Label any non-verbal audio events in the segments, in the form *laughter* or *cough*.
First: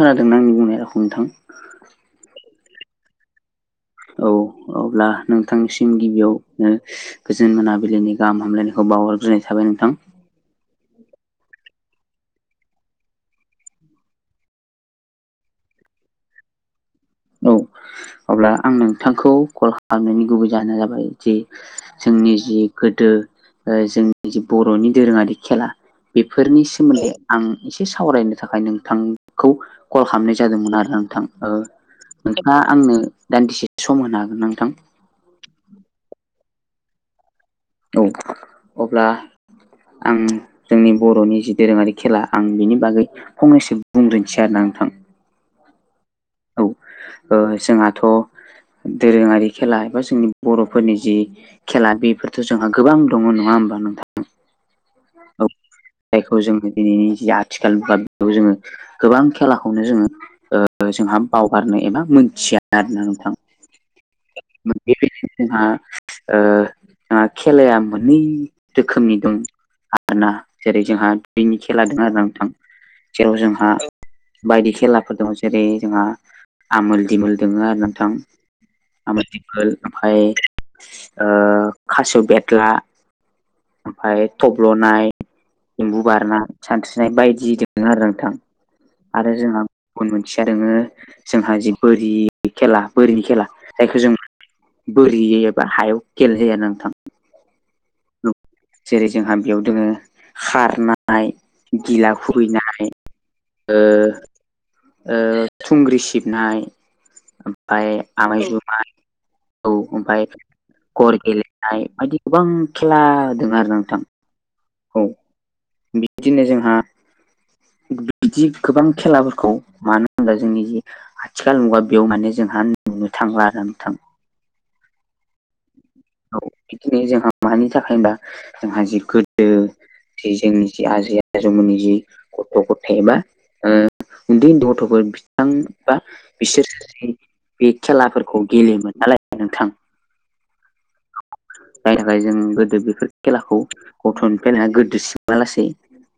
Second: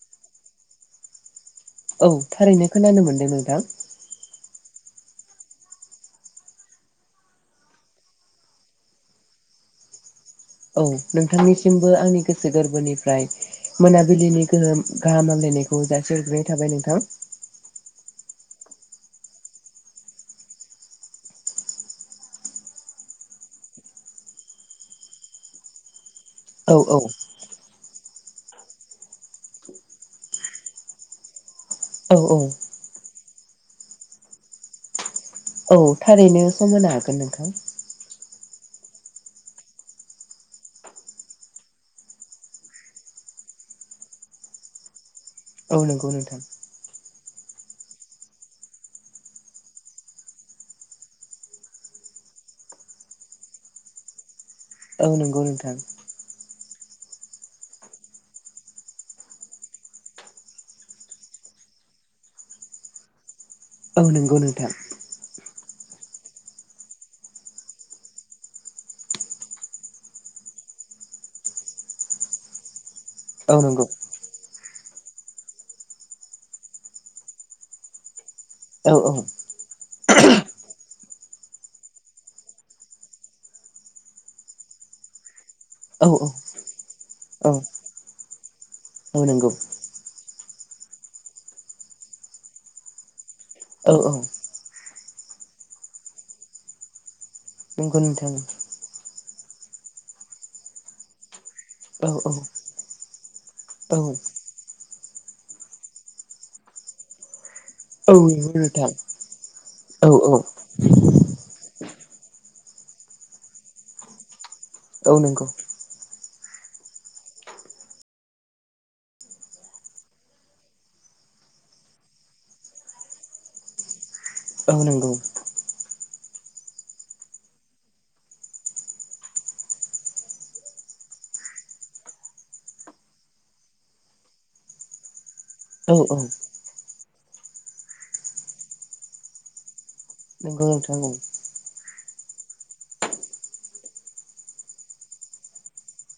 खोनादों आंनि बुंनाय रावखौ नोंथां औ थारैनो खोनानो मोनदों नोंथां। औ अब्ला नोंथांनिसिम गिबियावनो गोजोन मोनाबिलिनि गाहाम हामलायनायखौ बावहरग्रोनाय थाबाय नोंथां। औ नोंथांनिसिमबो आंनि गोसो गोरबोनिफ्राय मोनाबिलिनि गोहोम गाहाम हामलायनायखौ खौ जासि हरग्रोनाय थाबाय नोंथां। औ अब्ला आं नोंथांखौ कल खालामनायनि गुबै जाहोनानो जाबाय जे जोंनि जि गोदो ओ जोंनि जि बर'नि दोरोङारि खेला बेफोरनि औ औ सोमोन्दै आं एसे सावरायनो थाखाय नोंथांखौ कल खालामनाय जादोंमोन आरो नोंथां ओ औ औ नोंथाङा आंनो दान्दिसे सम होनो हागोन नोंथां औ थारैनो सम होनो हागोन नोंथां औ अब्ला आं जोंनि बर'नि जि दोरोङारि खेला आं बेनि बागै फंनैसो बुंग्रोनोसै आरो ना नोंथां औ नंगौ नोंथां औ ओ जोंहाथ' दोरोङारि खेला एबा जोंनि बर'फोरनि जि खेला बेफोरथ' जोंहा गोबां दङ नङा होमबा नोंथां औ नंगौ नोंथां जायखौ जोङो दिनैनि जि आथिखाल मुगा बेखौ जोङो गोबां खेलाखौनो जोङो ओ जोंहा बावगारनो एबा मोनथिया आरोना नोंथां औ नंगौ नोंथां बेबायदिनो जोंहा ओ खेलाया मोननै रोखोमनि दं आरोना जेरै जोंहा दैनि खेला द‌ङ आरो ना नोंथां जेराव औ जोंहा नंगौ बायदि खेलाफोर दं जेरै जोंहा आमोल दिमोल दङ आरो नोंथां औ आमोल ओमफ्राय ओ खासेव' बेन्द्रा ओमफ्राय थब्ल'नाय एम्बु औ बारनाय सानस्रिनाय बायदि औ दं आरो नोंथां औ आरो नंगौ जोंहा गुबुन मोनसेया दङो जोंहा जि बोरि खेला बोरिनि खेला औ जायखौ जों बोरि एबा हायाव खेलेनाय जायो आरो नोंथां नोंगौ नोंथां जेरै जोंहा बेयाव दङ खारनाय औ गिला औ खुबैनाय औ थुंग्रि सिबनाय ओमफ्राय आमाय नंगौ जुमाय नोंथां औ ओमफ्राय गर गेलेनाय बायदि गोबां खेला दङ आरोना नोंथां औ नंगौ बिदिनो जोंहा बिदि गोबां खेलाफोरखौ मानो होनोब्ला जोंनि जि आथिखाल मुगा बेयाव माने जोंहा नुनो थांला आरो नोंथां औ नंगौ औ बिदिनो जोंहा मानि थाखाय होनबा जोंहा जि गोदो जि जोंनि जि आजै आजौमोननि जि गथ' गथाइ एबा उन्दै उन्दै गथ'फोर नोंथां औ बा औ बिसोर बे खेलाफोरखौ गेलेयोमोन नालाय नोंथां नोंगौ नोंथां औ जायनि थाखाय जों गोदो बेफोर खेलाखौ गथ'निफ्राय लानानै गोदोर सिमा लासेै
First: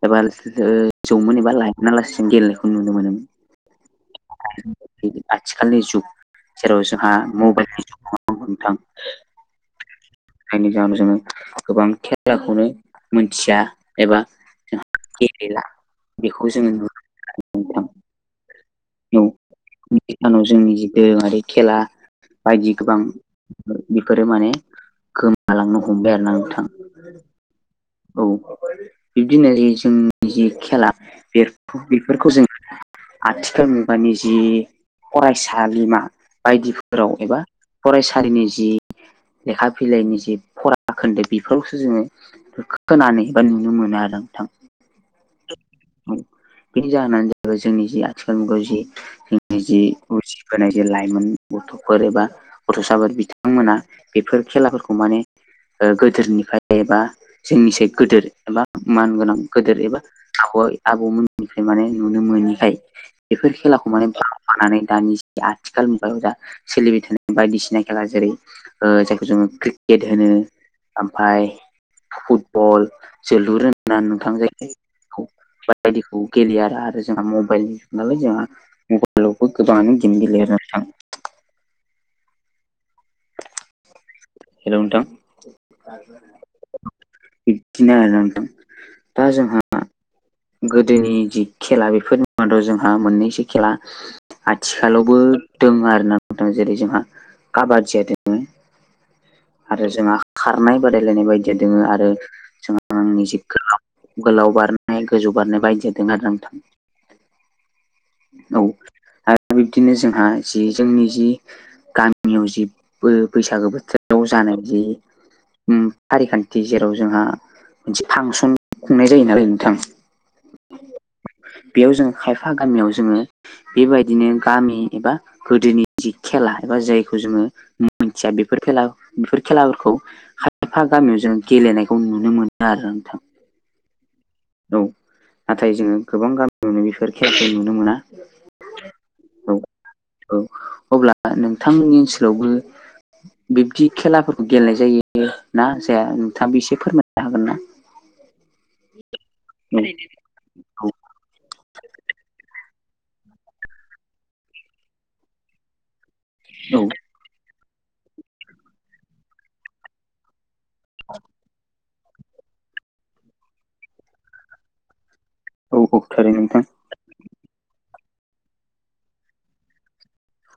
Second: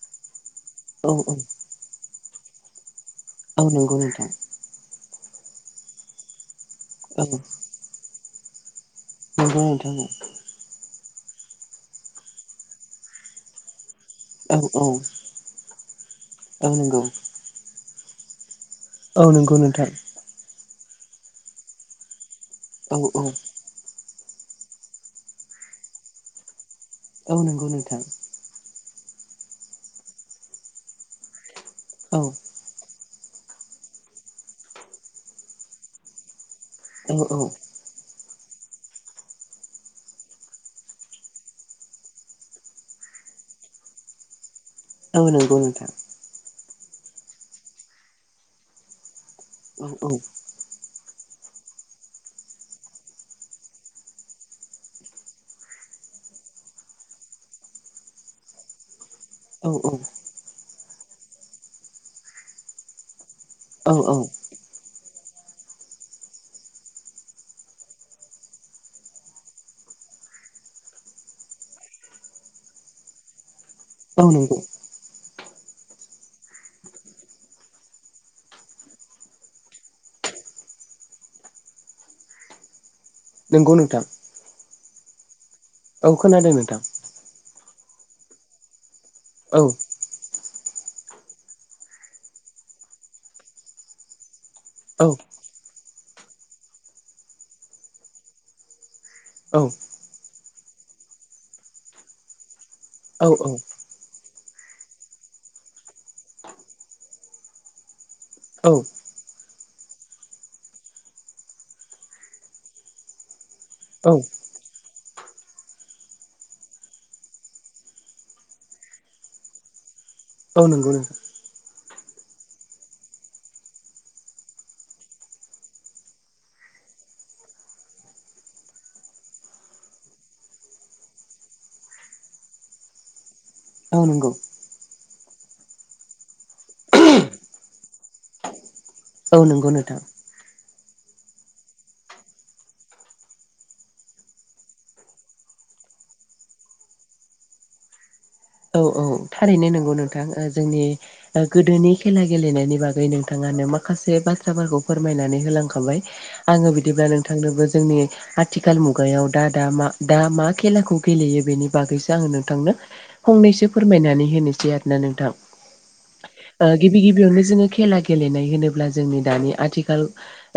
एबा ओ औ जौमोन एबा लायमोना लासि सिम गेलेनायखौ नुनो मोनोमोन औ नंगौ नोंथां आथिखालनि जुग जेराव जोंहा औ मबाइलनि जुग नोंथां नंगौ नोंथां औ जायनि जाहोनाव जोङो गोबां खेलाखौनो मोनथिया एबा औ औ जोंहा बे गैला बेखौ औ जोङो नुनो नंगौ मोनो आरोना नोंथां औ नंगौ नोंथां। आथिखालाव जोंनि जे दोरोङारि खेला बायदि औ गोबां औ बिफोरो माने गोमालांनो हमबाय आरोना नोंथां। औ नंगौ नोंथां। औ बिब्दिनो जोंनि जि खेला बे औ बेफोरखौ जों आथिखाल मुगानि जि फरायसालिमा औ बायदिफोराव औ एबा फरायसालिनि जि लेखा बिलाइनि जि फरा खोन्दो बेफोरावसो जोङो खोनानै बा नुनो मोनो आरो नोंथां। औ नंगौ नोंथां। बेनि जाहोनानो जाहैबाय जोंनि जि आथिखाल मुगायाव जि जोंनि जि औ औ उजिबोनाय जि लाइमोन गथ'फोर एबा गथ'साफोर बिथांमोना बेफोर खेलाफोरखौ माने ओ गोदोनिफ्राय बा जोंनिसाय गोदोर एबा मान गोनां औ गोदोर औ एबा आबय आबौमोननिफ्राय माने नुनो मोनैखाय। बेफोर खेलाखौ औ औ माने *unintelligible* दानि आथिखाल मुगायाव दा सोलिबाय थानाय बायदिसिना खेला जेरै ओ जायखौ जोङो क्रिकेट होनो। ओमफाय फुटबल जोलुर होनोना औ नोंथां नंगौ जायखौ। बायदिखौ गेलेयो आरो आरो जोंहा मबाइल नालाय जोंहा। मबाइल आवबो गोबांङानो गेम गेलेयो आरो नोंथां। नंगौ नोंथां। हेलौ नोंथां औ खोनादों नोंथां बिदिनो आरो ना नोंथां दा जों औ गोदोनि जि खेला बेफोरनि मादाव जोंहा मोननैसो खेला औ आथिखालावबो दङ आरो नोंथां जेरै जोंहा आबाद *unintelligible* औ आरो जोंहा खारनाय बादायलायनाय बायदिया दोङो आरो जोंहा आंनि जि औ गोलाव गोलाव बारनाय गोजौ बारनाय बायदिया दोंङो आरो नोंथां। औ आरो बिब्दिनो जोंहा जि जोंनि जि गामियाव जि बो बैसागो औ बोथोराव जानाय जि। ओम फारिखान्थि जेराव जोंहा मोनसे फांसन खुंनाय जायो नालाय नोंथां। औ नंगौ नों बेयाव जोङो खायफा गामियाव जोङो बेबायदिनो गामि एबा गोदोनि जि खेला एबा जायखौ जोङो मोनथिया बेफोर खेला बेफोर खेलाफोरखौ खायफा गामियाव जों गेलेनायखौ नुनो मोनो आरो नोंथां। औ नंगौ। औ नाथाय जोङो गोबां गामियावनो बेफोर खेलखौ नुनो मोना। औ नंगौ नोंथां। औ अब्ला नोंथांनि ओनसोलावबो बिब्दि खेलाफोरखौ गेलेनाय जायो ना जाया नोंथाङाबो एसे फोरमायनो हागोन ना? औ औ थारैनो नंगौ औ नोंथां ओ जोंनि ओ गोदोनि खेला गेलेनायनि बागै नोंथाङानो माखासे बाथ्राफोरखौ फोरमायनानै होलांखाबाय। आङो औ बिदिब्ला नोंथांनोबो जोंनि आथिखाल मुगायाव दा दा मा दा मा खेलाखौ गेलेयो बेनि बागैसो आङो नोंथांनो फंनैसो फोरमायनानै होनोसै आरोना नोंथां। औ औ थारै ओ नोंथां। गिबि गिबियावनो जोङो खेला गेलेनाय होनोब्ला जोंनि दानि आथिखाल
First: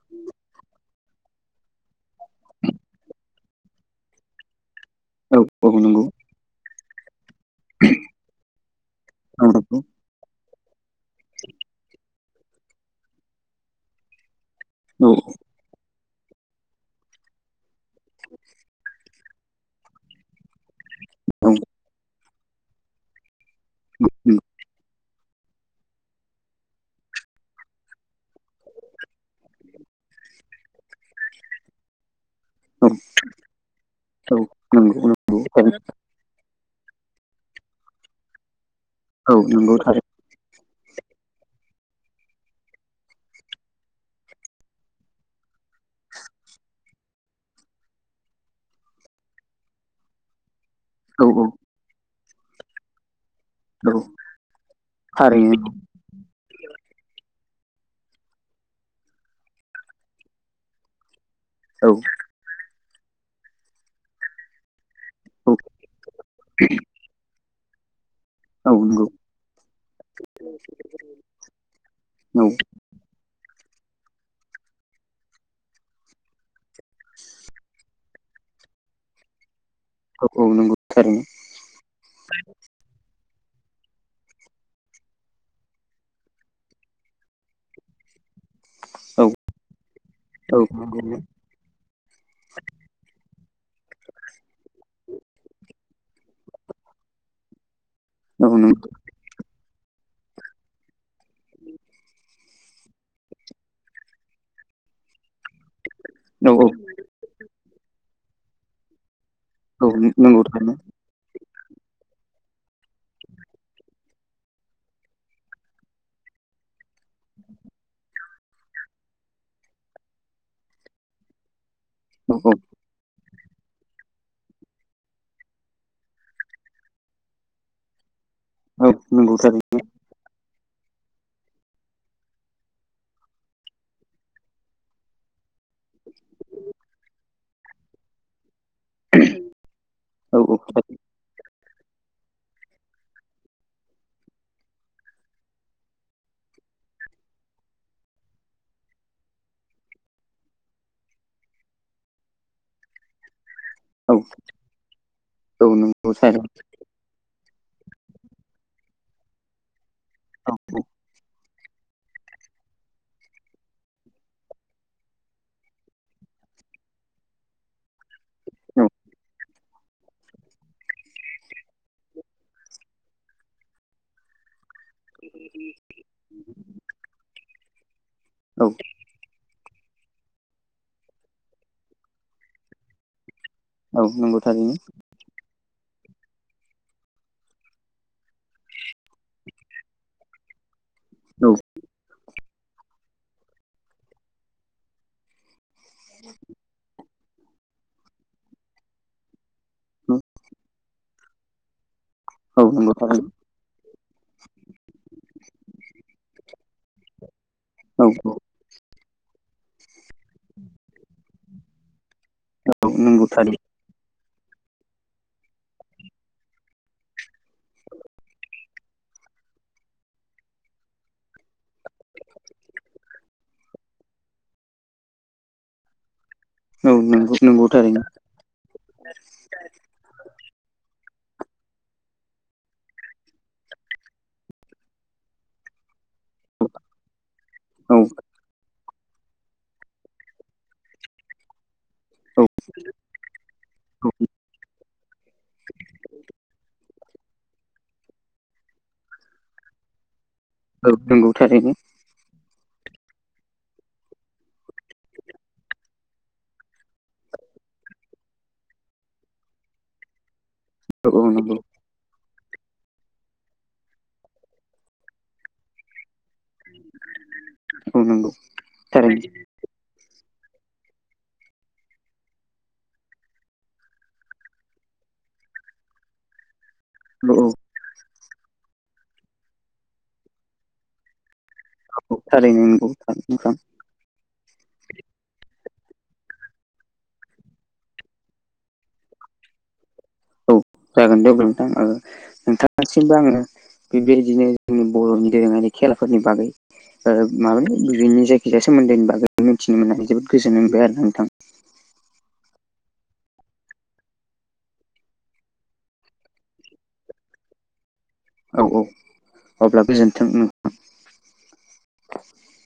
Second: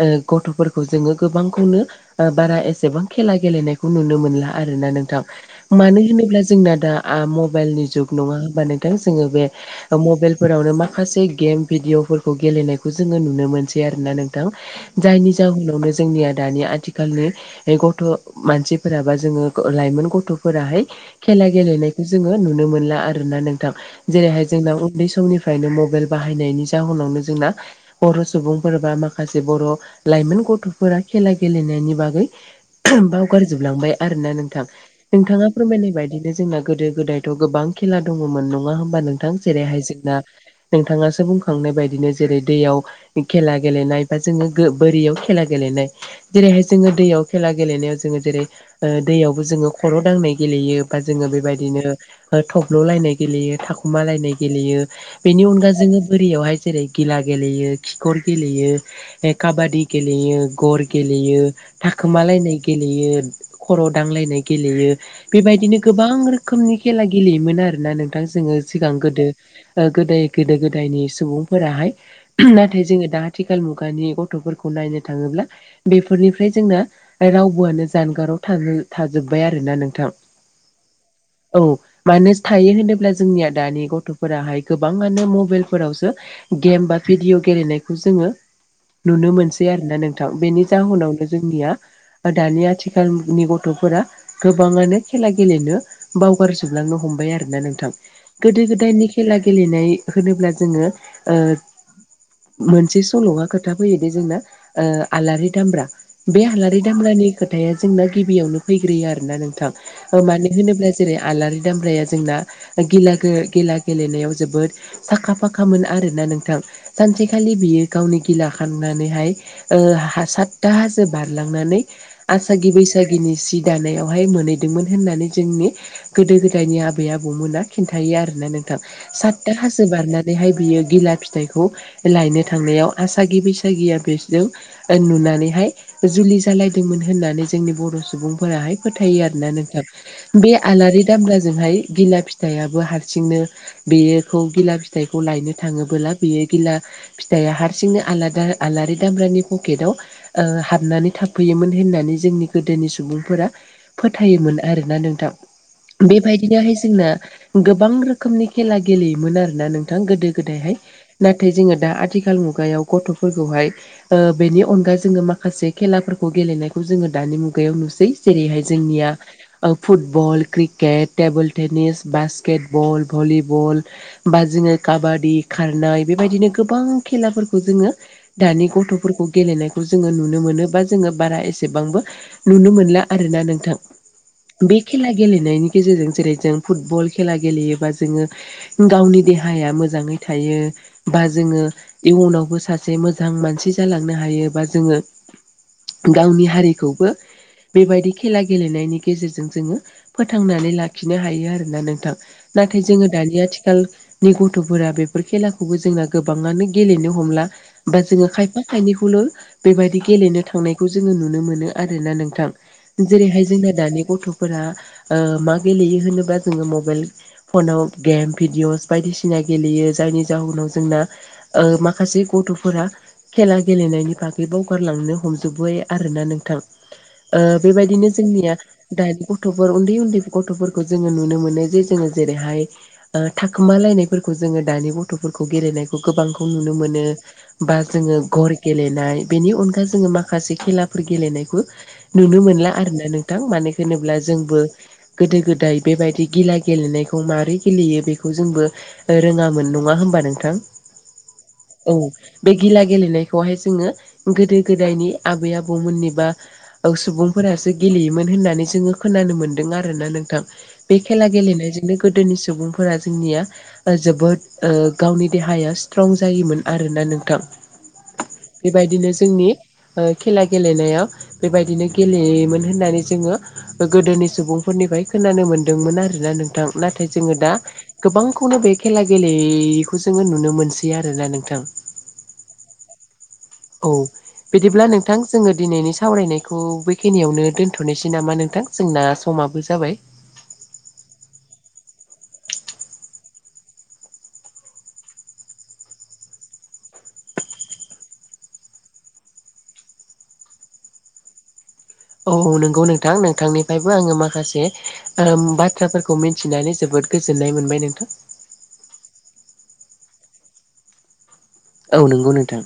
ओ गथ'फोरखौ जोङो गोबांखौनो ओ बारा एसेबां खेला गेलेनायखौ नुनो मोनला आरोना नों थां औ औ मानो नंगौ होनोब्ला जोंना दा आ म मबाइलनि जुग नङा होनोमबा नोंथां जोङो बे औ नंगौ मबाइलफोरावनो माखासे गेम भिदिअफोर गेलेनायखौ जोङो नुनो मोनसै आरोना नोंथां औ जायनि जाउनावनो जोंनिया दानि आथिखालनि गथ' मानसिफोरा बा जोङो लाइमोन गथ'फोराहाय खेला औ गेलेनायखौ जोङो नुनो मोनला आरोोना नोंथां जेरैहाय जोंना उन्दै समनिफ्राय फ्रायनो मबाइल बाहायनायनि जाहोनावनो जोंना बर' सुबुंफोर बा माखासे बर' लाइमोन गथ'फोरा खेला गेलेनायनि बागै औ बावगारजोबलांबाय आरोना औ नोंथां नंगौ नंगौ नोंथाङा थारैनो। फोरमायनाय बायदिनो जोंना गोदो गोदायथ' गोबां खेला दङमोन नङा होमबा नोंथां औ नंगौ जेरैहाय थारैनो जोंना नोंथाङासो बुंखांनाय बायदिनो जेरै दैयाव खेला गेलेनाय बा जोङो गो बोरियाव खेला गेलेनाय। जेरैहाय जोङो दैयाव खेला गेलेनायाव जोङो जेरै ओ दैयावबो जोङो खर' दांनाय गेलेयो। बा औ जोङो औ बेबायदिनो थब्ल'लायनाय गेलेयो। औ थाखुमालायनाय गेलेयो बेनि अनगा थारैनो जोङो बोरियावहाय जेरै गिला गेलेयो खिखर गेलेयो काबादि गेलेयो गर गेलेयो। औ थाखोमालायनाय गेलेयो खर' दांलायनाय गेलेयो बेबायदिनो गोबां रोखो योमोन आरो ना नोंथां जोङो। औ सिगां नंगौ गोदो ओ गोदाय गोदो गोदायनि सुबुंफोराहाय औ नाथाय जोङो दा थिखाल मुगानि गथ'फोरखौ नायनो थाङोब्ला बेफोरनिफ्राय जोंना रावबोआनो जानगाराव थानो थाजोबबाय आरोना नोंथां। औ औ नंगौ थारैनो। औ मानो थायो होनोब्ला जोंनिया दानि गथ'फोराहाय गोबाङानो मबेइलफोरावसो गेम बा भिडिअ' गेलेनायखौ जोङो औ नुनो मोनसै आरोना नोंथां औ बेनि नंगौ जाहोनावनो जोंनिया बा दानि आथिखालनि गथ'फोरा गोबाङानो खेला गेलेनो बावगार जोबलांनो हमबाय आरो ना नोंथां औ गोदो नंगौ गोदायनि खेला गेलेनाय होनोब्ला जोङो ओ मोनसे सल'आ खोथा फैयोदि जोंना ओ आलारि दामब्रा। बे थारैनो औ हालारि दामब्रानि खोथाया जोंना गिबियावनो फैग्रोयो आरो ना नोंथां औ नंगौ मानो थारैनो होनोब्ला जेरै आलारि दामब्राया जोंना गिला गो गिला गेलेनायाव जोबोद आखा फाखामोन आरोना नोंथां। सानसेखालि बियो गावनि गिला खाननानैहाय सातथा हाजो बारलांनानै औ आसागि बैसागिनि सि दानायावहाय मोनहैदोंमोन होननानै जोंनि गोदो गोदायनि आबै आबौमोना खिन्थायो आरोना नोंथां सातथा हाजो बारनानैहाय बियो गिला फिथाइखौ लायनो थांनायाव आसागि बैसागिया बेसोरजों ओ नुनानैहाय जुलि जालायदोंमोन होननानै जोंनि बर' सुबुंफोराहाय फोथायो आरोना नोंथां औ थारैनो औ नंगौ थारैनो औ बे आलारि दामलाजोंहाय गिला फिथाइयाबो हारसिंनो बेयोखौ गिला फिथाइखौ लायनो थाङोबोला बेयो गिला फिथाइआ हारसिंनो आलादा आलारि दामब्रानि पकेटाव ओ हाबनानै थाफैयोमोन होननानै जोंनि गोदोनि सुबुंफोरा औ फोथायोमोन आरोना नोंथां नंगौ थारैनो औ नंगौ थारैनो औ नंगौ थारैनो औ नंगौ थारैनो औ औ बेबायदिनोहाय जोंना गोबां रोखोमनि खेला गेलेयोमोन आरोना नोंथां गोदो औ गोदायहाय नाथ नाथाय जोङो दा आथिखाल मुगायाव गथ'फोरखौहाय ओ बेनि अनगा जोङो माखासे खेलाफोरखौ गेलेनायखौ जोङो दानि मुगायाव नुसै। जेरैहाय जोंनिया ओ football. Cricket table tennis basketball volleyball. बा जोङो काबादि खारनाय बेबायदिनो गोबां खेलाफोरखौ जोङो दानि गथ' फोरखौ गेलेनायखौ जोङो नुनो मोनो बा जोङो बारा एसेबांबो नुनो मोनला आरोना नोंथां। बे खेला गेलेनायनि गेजेरजों जेरै जों फुटबल खेला गेलेयोबा जोङो गावनि देहाया मोजाङै थायो। बा जोङो इयुनावबो सासे मोजां मानसि जालांनो हायोबा जोङो गावनि हारिखौबो बेबायदि खेला गेलेनायनि गेजेरजों जोङो फोथांनानै लाखिनो हायो आरोना नोंथां नाथाय जोङो दानि आथिखाल नि गथ'फोरा बेफोर खेलाखौबो जोंना गोबाङानो गेलेनो हमला बा जोङो नंगौ खायफ फा खायनिखौल' बेबायदि गेलेनो थांनायखौ जोङो नुनो मोनो आरोना नोंथां। जेरैहाय जोंना दानि गथ'फोरा ओ मा गेलेयो होनोबा जोङो मबेइल। फनाव गेम भिडिअस बायदिसिना गेलेयो जायनि जाहोनाव जोंना ओ माखासे गथ'फोरा खेला गेलेनायनि बागै बावगारलांनो हमजोबबाय आरोना नोंथां। ओ बेबायदिनो जोंनिया दानि गथ'फोर उन उन्दै उन्दै गथ'फोरखौ जोङो नुनो मोनो जे जोङो जेरैहाय ओ थाखोमालायनायफोरखौ जोङो दानि गथ'फोरखौ गेलेनायखौ गोबांखौ नुनो मोनो। बा जोङो घर गेलेनाय बेनि अनगा जोङो माखासे खेलाफोर गेलेनायखौ नुनो मोनला आरोना नोंथां मानो होन होनोब्ला जोंबो गोदो गोदाय बेबायदि गिला गेलेनायखौ मारै गेलेयो बेखौ जोंबो रोङामोन नङा होमबा नोंथां? औ नोंगौ थारैनो औ बे गिला गेलेनायखौहाय जोङो गोदो गोदायनि आबै आबौमोननि बा औ सुबुंफोरासो गेलेयोमोन होननानै जोङो खोनानो मोन दों आरोना नोंथां बे औ औ खेला नंगौ गेलेनायजोंनो गोदोनि सुबुंफोरा जोंनिया जोबोद ओ गावनि देहाया स्ट्रं जायोमोन आरोना नोंथां। औ नंगौ बेबायदिनो थारैनो जोंनि ओ खेला गेलेनायाव बेबायदिनो गेलेयोमोन होननानै जोङो गोदोनि सुबुंफोरनिफ्राय खोनानो मोन्दोंमोन आरोना नोंथां नाथाय औ जोङो औ दा गोबांखौनो बे खेला गेलेयिखौ जोङो नुनो मोनसै आरोना नोंथां। औ थारैनो नंगौ थार नोंथां। औ बिदिब्ला नोंथां जोङो दिनैनि सावरायनायखौ बेखिनियावनो दोन्थ'नोसै नामा नोंथां जोंना समाबो जाबाय। औ जागोन दे नोंथां ओ नोंथांसिमबो आङो बेबायदिनो जोंनि बर'नि दोरोङारि खेलाफोरनि बागै ओ मामोनलाय बिनि जायखिजाया सोमोन्दैनि बागै मिथिनो मोननावै जोबोद गोजोन मोनबाय आरो नोंथां। औ औ नंगौ नोंथां नोंथांनिफ्रायबो आङो माखासे बाथ्राफोरखौ मिथिनानै जोबोद गोजोननाय मोनबाय नोंथां। औ औ अब्ला गोजोनथों। औ नंगौ नोंथां